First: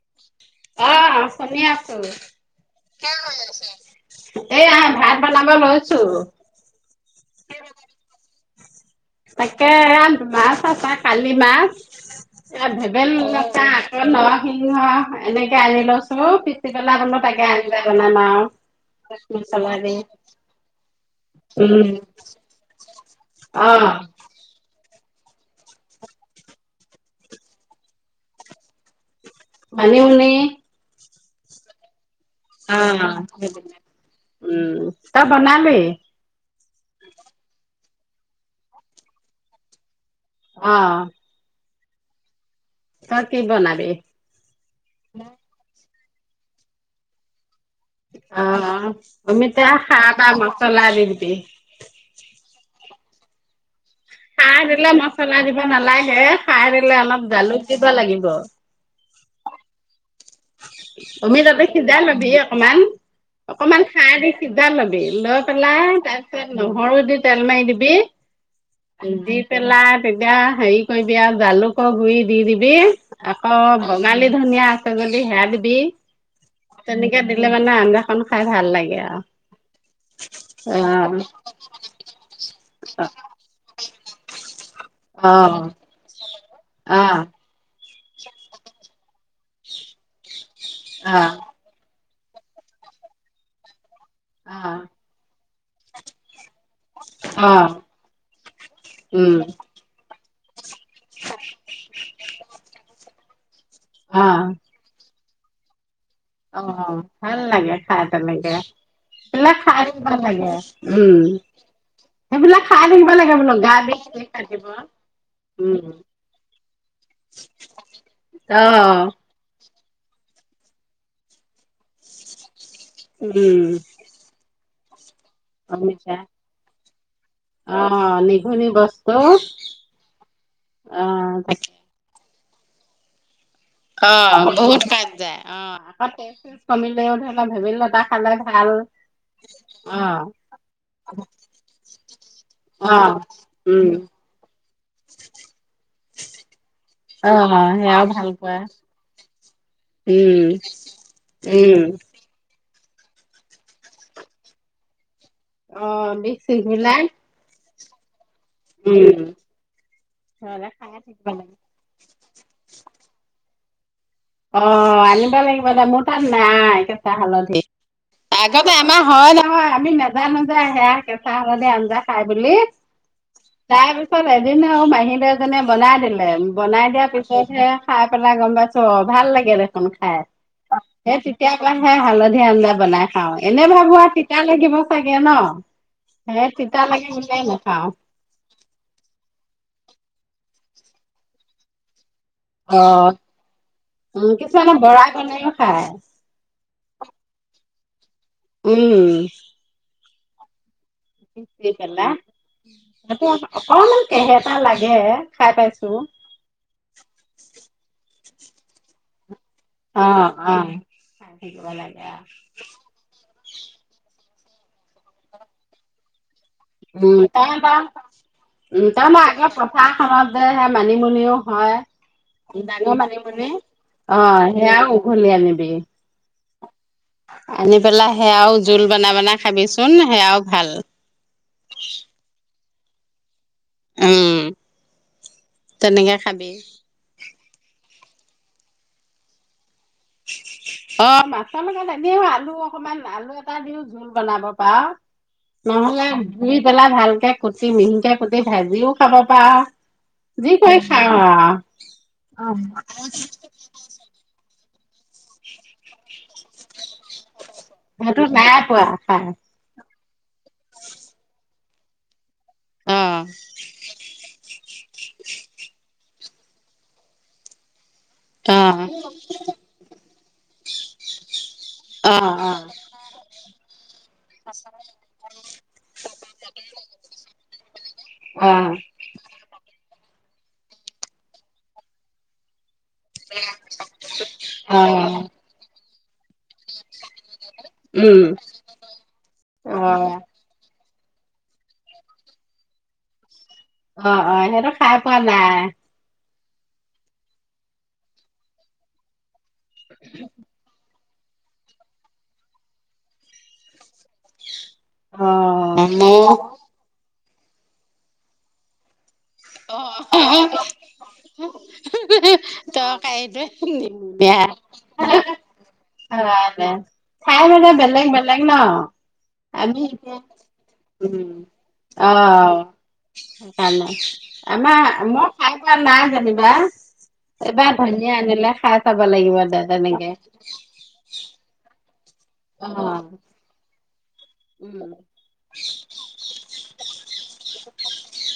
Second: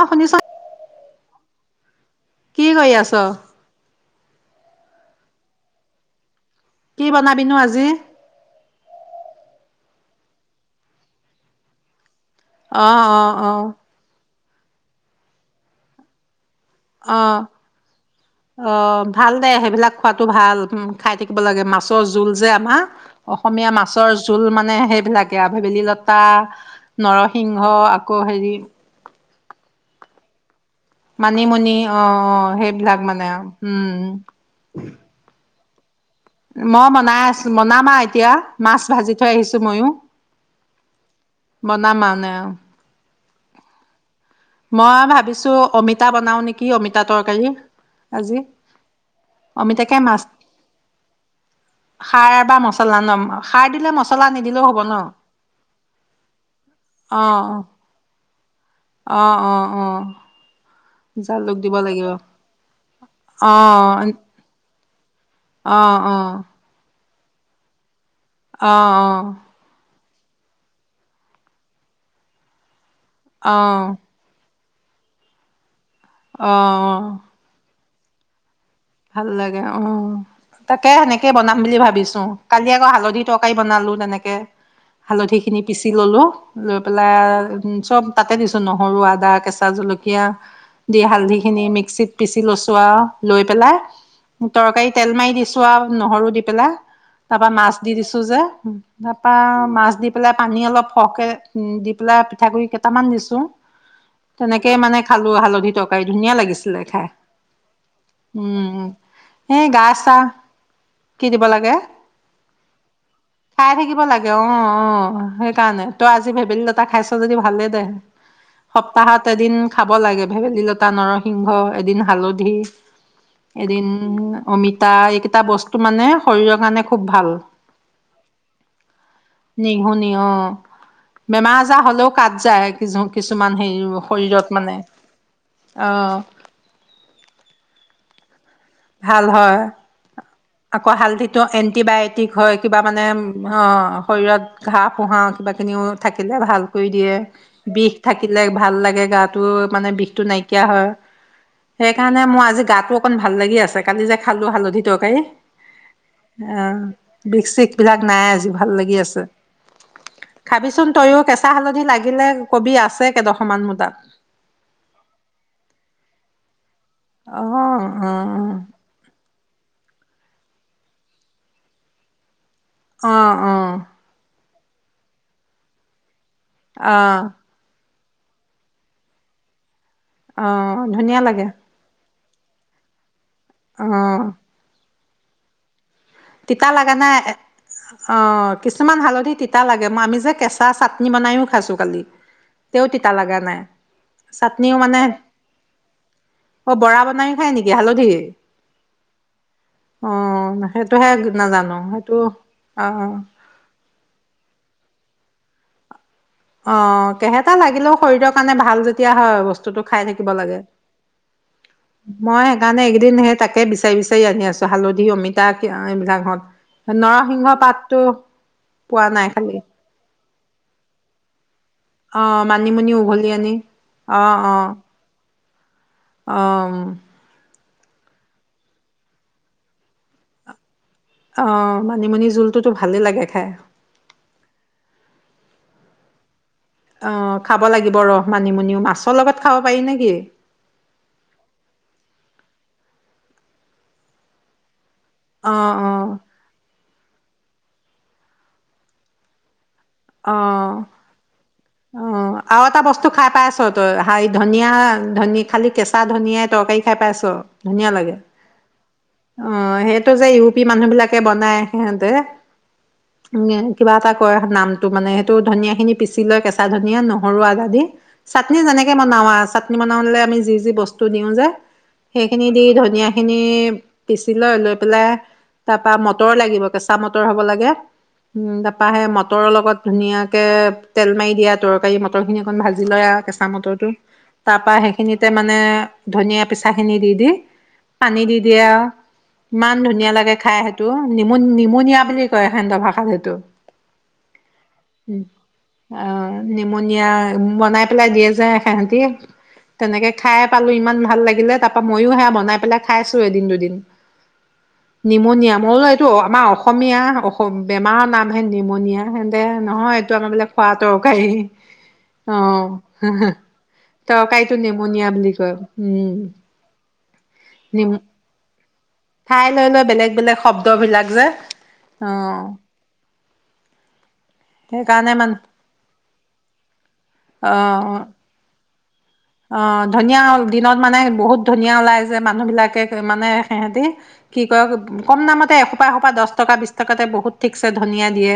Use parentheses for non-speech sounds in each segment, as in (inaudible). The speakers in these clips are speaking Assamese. অ শুনিছ। অ', শুনি আছোঁ কি কৰি আছ (unintelligible) এ আ ভাত বনাব লৈছো কি বনাবিনো আজি তাকে মাছ আছা কালি মাছ অ ভেদেলি অ অ লতা ন সিংহ এনেকে আনি লৈছোঁ। অ অ ভাল দে মছলা দি সেইবিলাক খোৱাতো ভাল খাই থা কিব লাগে উম, মাছৰ জোল যে আমাৰ অসমীয়া অ', মাছৰ জোল মানে সেইবিলাকে আভবেলি লতা নৰসিংহ আকৌ হেৰি মানিমুনি মানিমুনি অ অ সেইবিলাক অ', মানে উম উম, তই (unintelligible) মই বনাই আছো বনাম আ এতিয়া মাছ ভাজি থৈ আহিছো ময়ো। অ বনাম মানে অ। ত কি বনাবি? মই ভাবিছো অমিত তা বনাও নেকি অমিতা তৰকাৰী আজি অ অমিতা অমিতাকে সাৰ মাছ বা মচলা দি দিবি চলা নম্বৰ সাৰ দিলে ম খাৰ দিলে মচলা দিব নালাগে সাৰ দিলে অ অলপ জালুক দিব লাগিব অ অ অ অমিতাটো জালুক তাতে দিব সিজাই লাগিব ল'বি অকমান অ অকমান খাৰ দি সিজা ল'বি লৈ অ অ পেলাই অ তাৰপিছত নহৰু দি তেলমাৰি দিবি অ দি পেলেই তেতিয়া হেৰি কৰিবি আৰু জালুকৰ গুৰি দি দিবি আকৌ অ বঙালী ধনিয়া ় (unintelligible) সেয়া দিবি অ অ তেনেকে দিলে মানে আন্দা অখন খাই ভাল লাগে ভাল লাগে অ তাকে আৰু সেনেকেই বনাম বুলি ভাবিছো কালি আকৌ অ হালধি তৰকাৰি বনালো তেনেকে অ হালধি খিনি পিচি ললো লৈ পেলাই চব তাতে দিছো নহৰু আদা কেঁচা জলকীয়া দি অ হালধি খিনি মিক্সিত পিচি লৈ চো লৈ পেলাই অ তৰকাৰী তেল মাৰি দিছো চোৱা নহৰু দিপ পেলাই তাৰপৰা অ অ মাছ দি দিছোঁ যে তাপা উম মাছ দি পেলাই পানী অলপ সহকে উ দি পেলাই পিঠাগুৰি কেইটামান দিছো অ তেনেকে মানে খালো হালধি তৰকাৰী ধুনীয়া অ লাগিছিলে ভাল লাগে খাই প লাগে উ এ গা চা উম কি দিব লাগে সেইবিলাক খাই থাকিব লাগে বোলো খাই গা থাকিব বেয়া শেষ লাগে অ কাটিব অ সেইকাৰণে উম তই আজি ভেবেলি লতা খাইছ যদি ভালেই দে অ সপ্তাহত এদিন খাব লাগে ভেবেলী লতা নৰসিংহ এদিন হালধি উম এদিন অমিত তাইক এটা বস্তু মানে অমিতা শৰীৰৰ কাৰণে খুব ভাল অ নিঘুনি বস্তু নিহুনি অ অ বেমাৰ তাকে আজাৰ হ'লেও কাট যায়ে কিছু কিছু অ বহুত কাট যায় অ আকৌ তেজ চেজ কমিলেও ধৰি ল ভেবিলি লতা পালেং ভাল হয় আকৌ হালধিটো এন্টিবায়টিক হয় কিবা অ মানে অ উম শৰীৰত ঘাঁহ পোহা কিবা কিনিও থাকিলে ভাল কৰি দিয়ে অ বিষ সেয়াও থাকিলে পোৱা ভাল লাগে গাত মানে বিষটো উম নাইকিয়া হয় উম সেইকাৰণে মই আজি গাটো অকণ ভাল লাগি আছে কালি যে খালো হালধি তৰকাৰী অ বিষ অ, চিষ বিলাক বিসিক বিলাক নাই ভাল লাগি উম আছে ঘৰলে খাবিচোন খাই থাকিব তইও কেঁচা লাগে হালধি লাগিলে কবি আছে আছে কেইডোখমান মোৰ টাত অ আনিব লাগিব দে মোৰ তাত নাই কেঁচা অ হালধি অ আগতে আমাৰ হয় ন অ আমি নেজানো যে সেয়া কেঁচা হালধি আঞ্জা খাই বুলি আহ আহ এদিনা আৰু মাহীদৈ‌ এজনীয়ে বনাই দিলে বনাই অ দিয়া পিছতহে খাই পেলাই গম পাইছো আৰু ভাল লাগে দেখোন খায় অ সে ধুনীয়া লাগে তেতিয়া পাহে হালধি যি আঞ্জা বনাই অ এনে অ ভাবো আ তিতা লাগিব চাগে ন সেই তিতা লাগা লাগে নাই বুলিয়ে নাখাওঁ অ কিছুমান হালধি তিতা লাগে মই আমি যে কেঁচা চাটনি বনাইও খাইছো কালি অ তেও তিতা লগা নাই উ চাটনিও কিছুমানে মানে বৰা কণীও খায় অ বৰা বনাইও খাই নেকি হালধি উম অ সেইটোহে নাজানো পেলা সেইটো অ অকনমান কেহেটা লাগে গে খাই পাইছো অ কেহেটা লাগিলেও শৰীৰৰ কাৰণে ভাল যেতিয়া হয় বস্তু বস্তোটো খাই অ থাকিব অ। লাগে খাই থাকিব লাগে আ মই সেইকাৰণে এইকেইদিন তাকে বিচাৰি বিচাৰি আনি আছো হালধি অমিতা এইবিলাক হত উম ত উ ত পোৱা মে নাই আগে খালি প্ৰথাৰখনত যেহে মানিমুনিও হয় অ মানিমুনি ডাঙৰ উঘলি মানিমুনি আনি অ সেয়া উঘ কি আনিবি আহ আনি পেলাই সেয়াও জোল বন বনাই খাবিচোন সেয়াও ভাল অঁ মানিমুনি জোলটোতো ভালেই লাগে খাই উম তেনেকে খাবি অ খাব লাগিব ৰ মানিমুনিও মাছৰ লগত খাওঁ অ মাছ মা এনে আলু ত অকমান আলু এটা দিও জোল বনাব পাৰ অ অ নহলে ভালকে কুটি মিহিক কুটি ভাজিও খাব পাৰা অ অ আও আৰু এটা বস্তু খাই পাই আছ তই হ ধনিয়া ধনীয়া খালি কেঁচা ধনীয়ে তৰকাৰী খাই পাইছ ধুনীয়া লাগে সেইটো নাই পোৱা খাই অ টো যে ইউৰপি মানুহ বিলাকে বনাই সিহঁতে অ কিবা এটা কৰে নাম মানে সেইটো ধনিয়া খিনি পিচি লয় কেঁচা ধনিয়া নহৰু আদাদি চাটনি অ যেনেকে বনা চাটনি বনালে আমি যি যি বস্তু দিওঁ যে সেইখিনি অ দি ধনিয়াখিনি পিচি লৈ লৈ পেলাই তাৰপা মটৰ লাগিব কেঁচা মটৰ হ'ব লাগে অ তাৰপা সেই মটৰৰ লগত ধুনীয়াকে তেল মাৰি দিয়া তৰকাৰী মটৰ খিনি অকণ ভাজি ভাজি লয় আৰু কেঁচা মটৰ টো তাৰ পৰা অ অ সেইখিনিতে মানে ধনিয়া পিচাখিনি দি দি পানী উম, দি দিয়ে আৰু ইমান ধুনীয়া অ', লাগে খাই স টো নিমু নিমনিয়া বুলি কয় এখেন্দ ভাষাতটো অ অ মই খাই পোৱা নাই নিমনিয়ৰ বনাই পেলাই দিয়ে যে সেহতি তেনেকে খাইে পালো ইমান ভাল লাগিলে তাৰপা মইো সেয়া বনাই পেলাই খাইছো এদিন দুদিন নিমনিয়া অ', মইো এইটো আমাৰ অসমীয়া বেমাৰৰ নাম হেন নিউমনিয়া হেন অ অ ত এইটো বেয়া তৰকাৰীটো নিমুনিয়া বুলি কয় উম অ চাই মানে নিম বেলেগ বেলেগ ন ঠাই লৈ আমি লৈ বেলেগ এয়া বেলেগ উ শব্দবিলাক যে অ সেইকাৰণে। আমাৰ সেইকাৰণে মই মান খাই পোৱা নাই যেনিবা অ এবাৰ ধনিয়া আনিলে। খাই চাব লাগিব দে অ তেনেকে ধনীয়া দিনত মানে বহুত ধনীয়া ওলাই। যে মানুহ বিলাকে অ'। মানে সিহঁতি। কি কয় উম, কম দামতে এসোপা এশোপা দহ টকা বিশ টকাতে বহুত ঠিকছে ধনিয়া দিয়ে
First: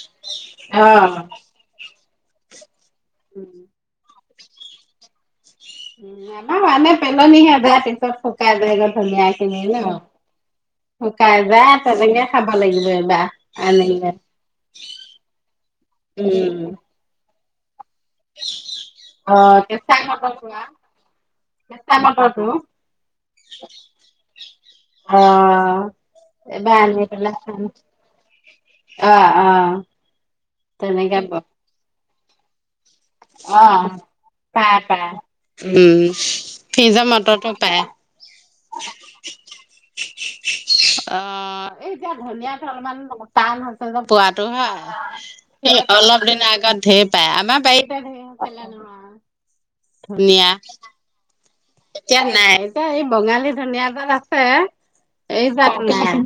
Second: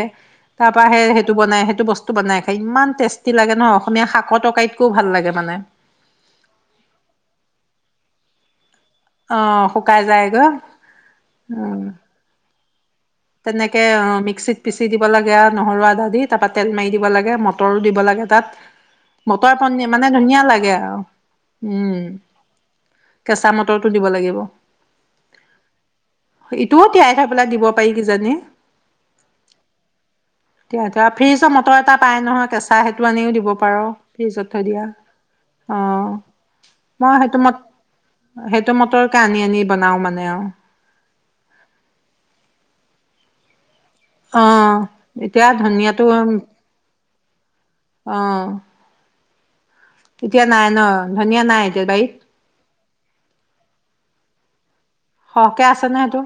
তাৰ পৰা সে অ', সেইটো বনাই সেইটো বস্তু। বনাই খায় ইমান। টেষ্টি উম, লাগে ন অসমীয়া শাক। মাছৰ টৰকাৰিতকৌ ভাল লাগে মানে। উ আমাৰ মানে পেলনিহে যায় পিছত শুকাই যায় গৈ। নিয়া অ খিনিয়ে ন শুকাই যায়গৈ নাযাই উম তেনেকে খাব। ভাল লাগিলে। তেনেকে অ মিক্সিত পিচি দিব লাগে নহৰু আদা দি তাৰ পৰা উম তেল মাৰি দিব লাগে ম। দিব লাগে তাত অ মটৰ পনীৰ কেঁচাই মানে মটৰ ধুনীয়া পোৰা লাগে আৰু উম কেঁচা মটৰটো কেঁচা মটৰটো দিব লাগিব অ এইবাৰ ইটোও আনি তিয়াই থৈ পেলাই খাম দিব । কিজানি অ অ তেনেকে ফিৰিজ ব মটৰ। পাই নহয় কে। তই সেইটো আনিও দিব অ পাৰো ফ্ৰিজত থৈ পাই দিয়া পাই অ উম ফ্ৰিজৰ মই সেইটো মটৰটো মত। পায় সেইটো মটৰকে আনি আনি বনাও মানে আৰু। অ এই এতিয়া ধনিয়াত অলপমান টান হৈছে । অ পোৱাতটো হয় এতিয়া ধনিয়াটো অলপ দিনৰ আগত ঢেপ। পায় আমাৰ। বাইটতে অ অলপ নহ। এতিয়া নাই ন ধনীয়াা নাই। এতিয়া নাই। এতিয়া এই বঙালী ধুনীয়াজাত আছে। এই সহকে জাত আছে ন নাই সেইটো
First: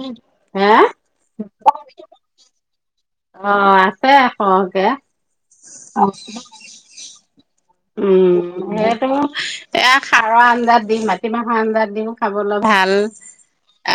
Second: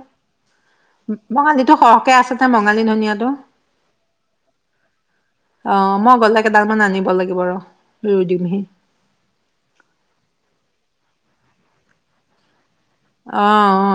হে বঙালীটো সহকে আছে ন বঙালী ধনিয়াত। অ আছে সহকে অ। মই গ'লে কেইডালমান আনিব লাগিব আৰু। উম সেইটো এয়া সাৰৰ আঞ্জাত দি মাতি। কিবা আঞ্জাত দিও খাব লাগিব। ভাল অ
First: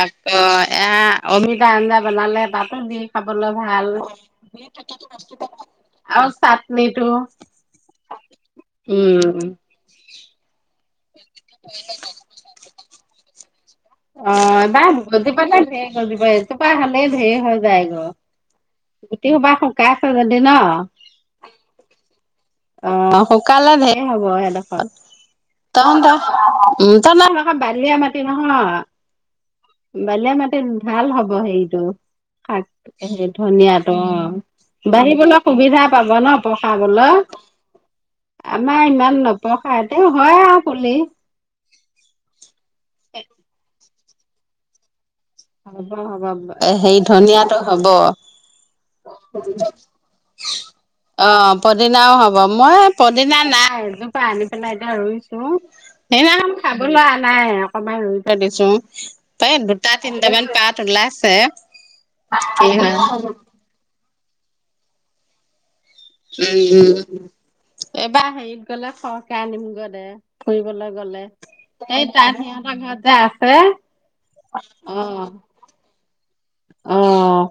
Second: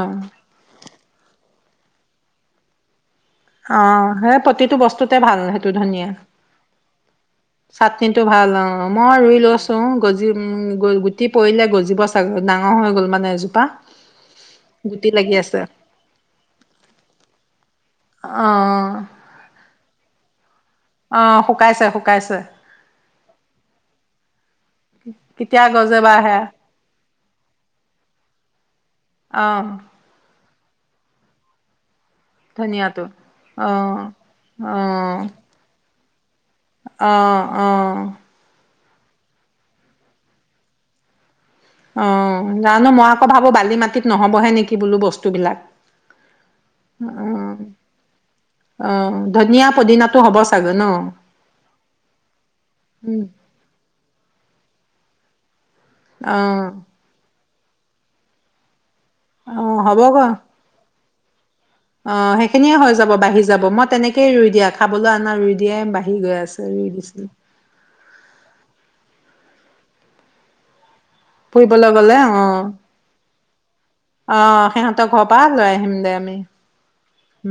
আকৌ এয়া। অমিতা আঞ্জা বনালে পাত দিও। খাবলৈ অ অ ভাল সেই প্ৰতিটো বস্তুতে ভাল সেইটো ধনিয়া আৰু চাটনিটো । চাটনিটো ভাল অ মই ৰুই লৈছোঁ গজি । গুটি পৰিলে গজিব চাগ ডাঙৰ হৈ গ'ল মানে এজোপা (unintelligible) অ এবাৰ গুটি গুচি লাগি বলে আছে ধেই গজিব এজোপা হলে ধেৰ হৈ যায় অ গৈ গোটেই সোপা শুকাই আছে যদি ন অ শুকাইছে শুকাইছে অ শুকালে ঢেৰ হব সেইডোখৰ কেতিয়া গজে তহত বা সেয়া উ তহত হেডখৰ বালিয়া মাটি নহয় অ বালিয়া। বালিয়া মাটি ভাল হ'ব সেইটো ধনিয়াটো শাক অ ধনিয়াতো অ বাঢ়িবলৈ সুবিধা পাব ন প খা বলৈ অ (unintelligible) অ আমাৰ ইমান নপসাই তেও হয় আৰু খুলি অ জানো মই আকৌ ভাবোঁ বালি মাতি নহ'ব হে নেকি বোলো বস্তু হ'ব হ'ব হে অ ধনিয়াটো হব অ ধনিয়া পদিনাটো হ'ব চাগৈ ন অ পদিনাও হব মই উম পদিনা নাই এজোপা আনি পেলাই। এয়া ৰুইছো সেই দিনা অ খাবলৈ নাই কমাই ৰুই থৈ দিছো তে অ দুটাত হ'বগৈ তিনিটামান পাত উলাইছ তে অ সেইখিনিয়ে হৈ যাব বাঢ়ি যাব মই তেনেকে। কেই ৰুই দিয়া খাবলৈ আনা ৰুই দিয়া এইবাৰ হেৰিত গলে ফ ক নিমগ দে ফুৰিবলৈগে গলে ফুৰিবলৈ সেই গলে তাই অ সিহঁতৰ ঘৰতে আ হে অ সিহঁতৰ ঘৰ পৰা লৈ আহিম দে আমি অ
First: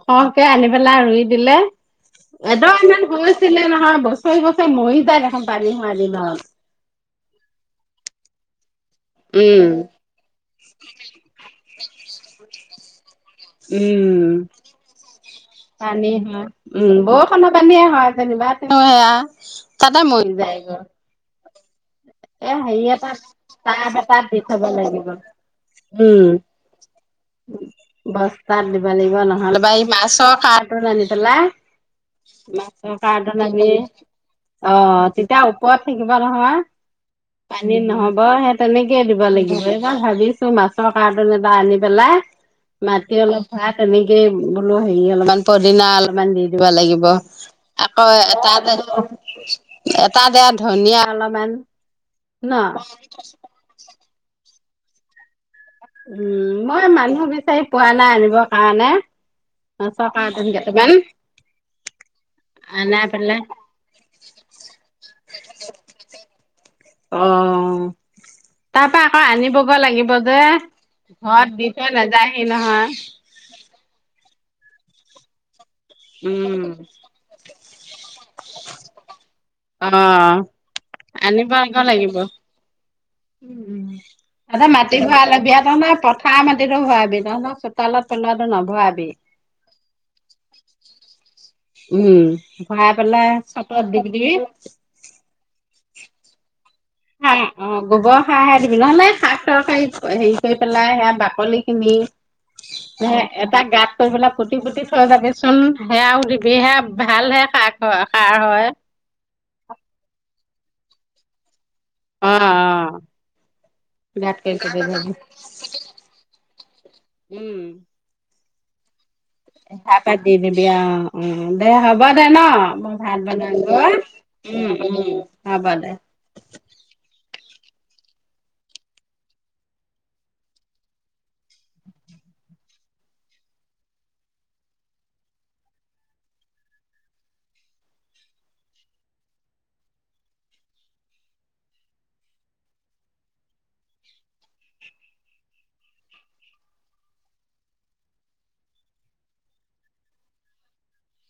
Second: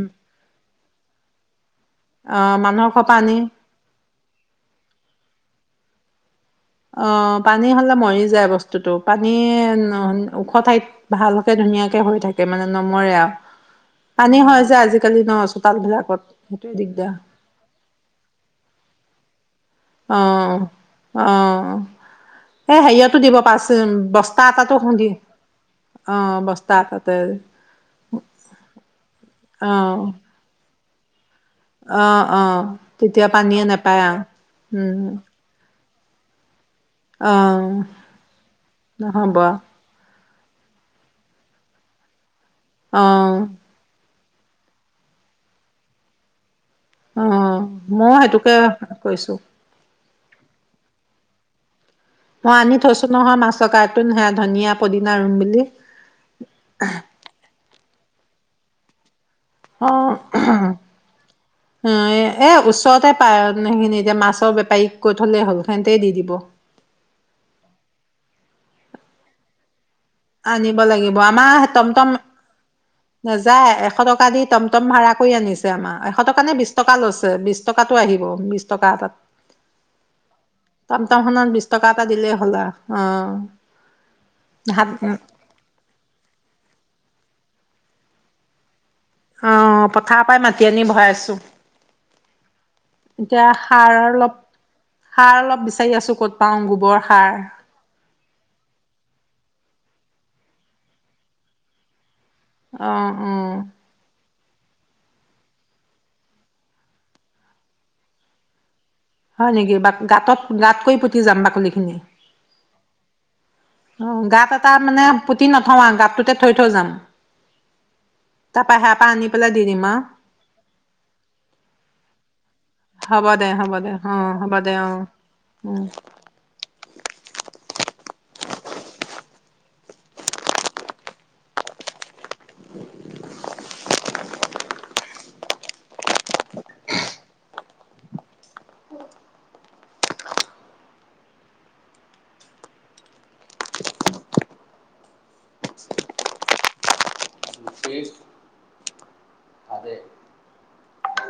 খকে। আনি পেলাই ৰুই দিলে অ এদ মানুহৰ ইমান ঘৰ হৈ পানী আছিলে নহয় বছৰি বছৰি মৰি তাই দেখোন পানী সোৱাই দিল । (unintelligible) ন। অ পানী হলে মৰি যায় বস্তু। তো পানী উম। নহ ওখ ঠাইত ভালকে ধুনীয়াকে। হৈ থাকে, মানে নমৰে আৰু। উম পানী হয় যে আজিকালি ন চোতাল পানী বিলাকত হয় সেইটোৱে উম দিগদাৰ বৰখণৰ পানীয়ে হয় যেনিবা তেওঁ সেয়া চাদা অ মৰি অ যায়গৈ এ এই হেৰি হেৰিয়তো দিব এটাত পাৰছ টাব এটাত দি বস্তা থব এটাতো খুন্দি লাগিব, অ উম বস্তা এটাতে বস্তাত দিব লাগিব নহলে বা এই অ মাছৰ কা। ৰ্টুন আনি পেলাই (unintelligible) অ', অ', মাছৰ তেতিয়া কাৰ্টুন পানীয়ে আনি, নাপায় আৰু অ উম, তেতিয়া ওপৰত। থিকিবাৰ হোৱা (unintelligible) পানী অ', নহব সেই তেনেকে দিব, নহ'ব লাগিব এইবাৰ ভাবিছো। মাছৰ কাৰ্টুন এটা আনি পেলাই। মাটি অ', অলপ ভৰাই তুমি। বোলো হেৰি অলপমান, পদিনা অলপমান দি। দিব লাগিব, অ', আকৌ ময়ো এটা। সেইটোকে কৈছো তাত ধনিয়া অলপমান। ন মই আনি থৈছো নহয়, মাছৰ কাৰ্টুন হে ধনিয়া। পদিনা ৰুম বুলি। উম মই মানুহ বিচাৰি পোৱা নাই আনিব। আনে। অ এ আনাই ওচৰতে পেলাই পায় সেইখিনি, এতিয়া মাছৰ বেপাৰীক কৈ থলে হ'ল সেতে দি দিব। অ, তাৰ পা আকৌ আনিবগ লাগিব। যে আনিব লাগিব, ঘৰত আমাৰ দি থৈ টমটম নাযায়হি নহয় নাযায় এখ। এশ টকা দি টমটম ভাড়া কৰি আনিছে। আমাৰ এশ টকা নে বিশ উম টকা লৈছে, বিশ টকাটো আহিব বিশ টকা এটাত অ' টমটম খনত আনিব বিশ আকৌ টকা এটা লাগিব। দিলেই হ'লা অহ। ভাল বিয়াতো নাই, পথাৰ মাটিতো ভৱা। বিনন্দ চোতালত পেলোৱাটো নভোৱা। অ পথাৰৰ পৰাই মাতি আনি। নি ভৰাইছোঁ। উম্ ভৰাই পেলাই চতত দিবি। অলপ সাৰ অলপ বিচাৰি আছোঁ ক'ত পাওঁ গোবৰ। সাৰ। ওম ওম গোবৰ সাৰ হে দিবি নহলে শাক তৰকাৰী। অ হেৰি কৰি পেলাই সেয়া বাকলি খিনি। উম্ অ' এটা অ' গাত কৰি পেলাম। পুটি পুটি থৈ চাবিচোন সেয়াওঁ দিবি হে ভালহে শাক হয় সাৰ হয়। হয় নেকি বা গাঁতত। গাতকৈ পুতি যাম বাকলিখিনি। অঁ অঁ। অ গাত এটা মানে পুতি নথওঁ গাতটোতে থৈ থৈ যাম। তাৰ পৰা হে পানী আনিবি। হেয়াৰ পৰা দি দিবি আৰু উম্ দে হ'ব দে ন মই হ'ব ভাত দে বনাম হ'ব দে গৈ অ' হ'ব দে উম্ অ'। উম্ হ'ব উম। দে। (unintelligible)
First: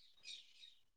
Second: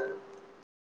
(unintelligible)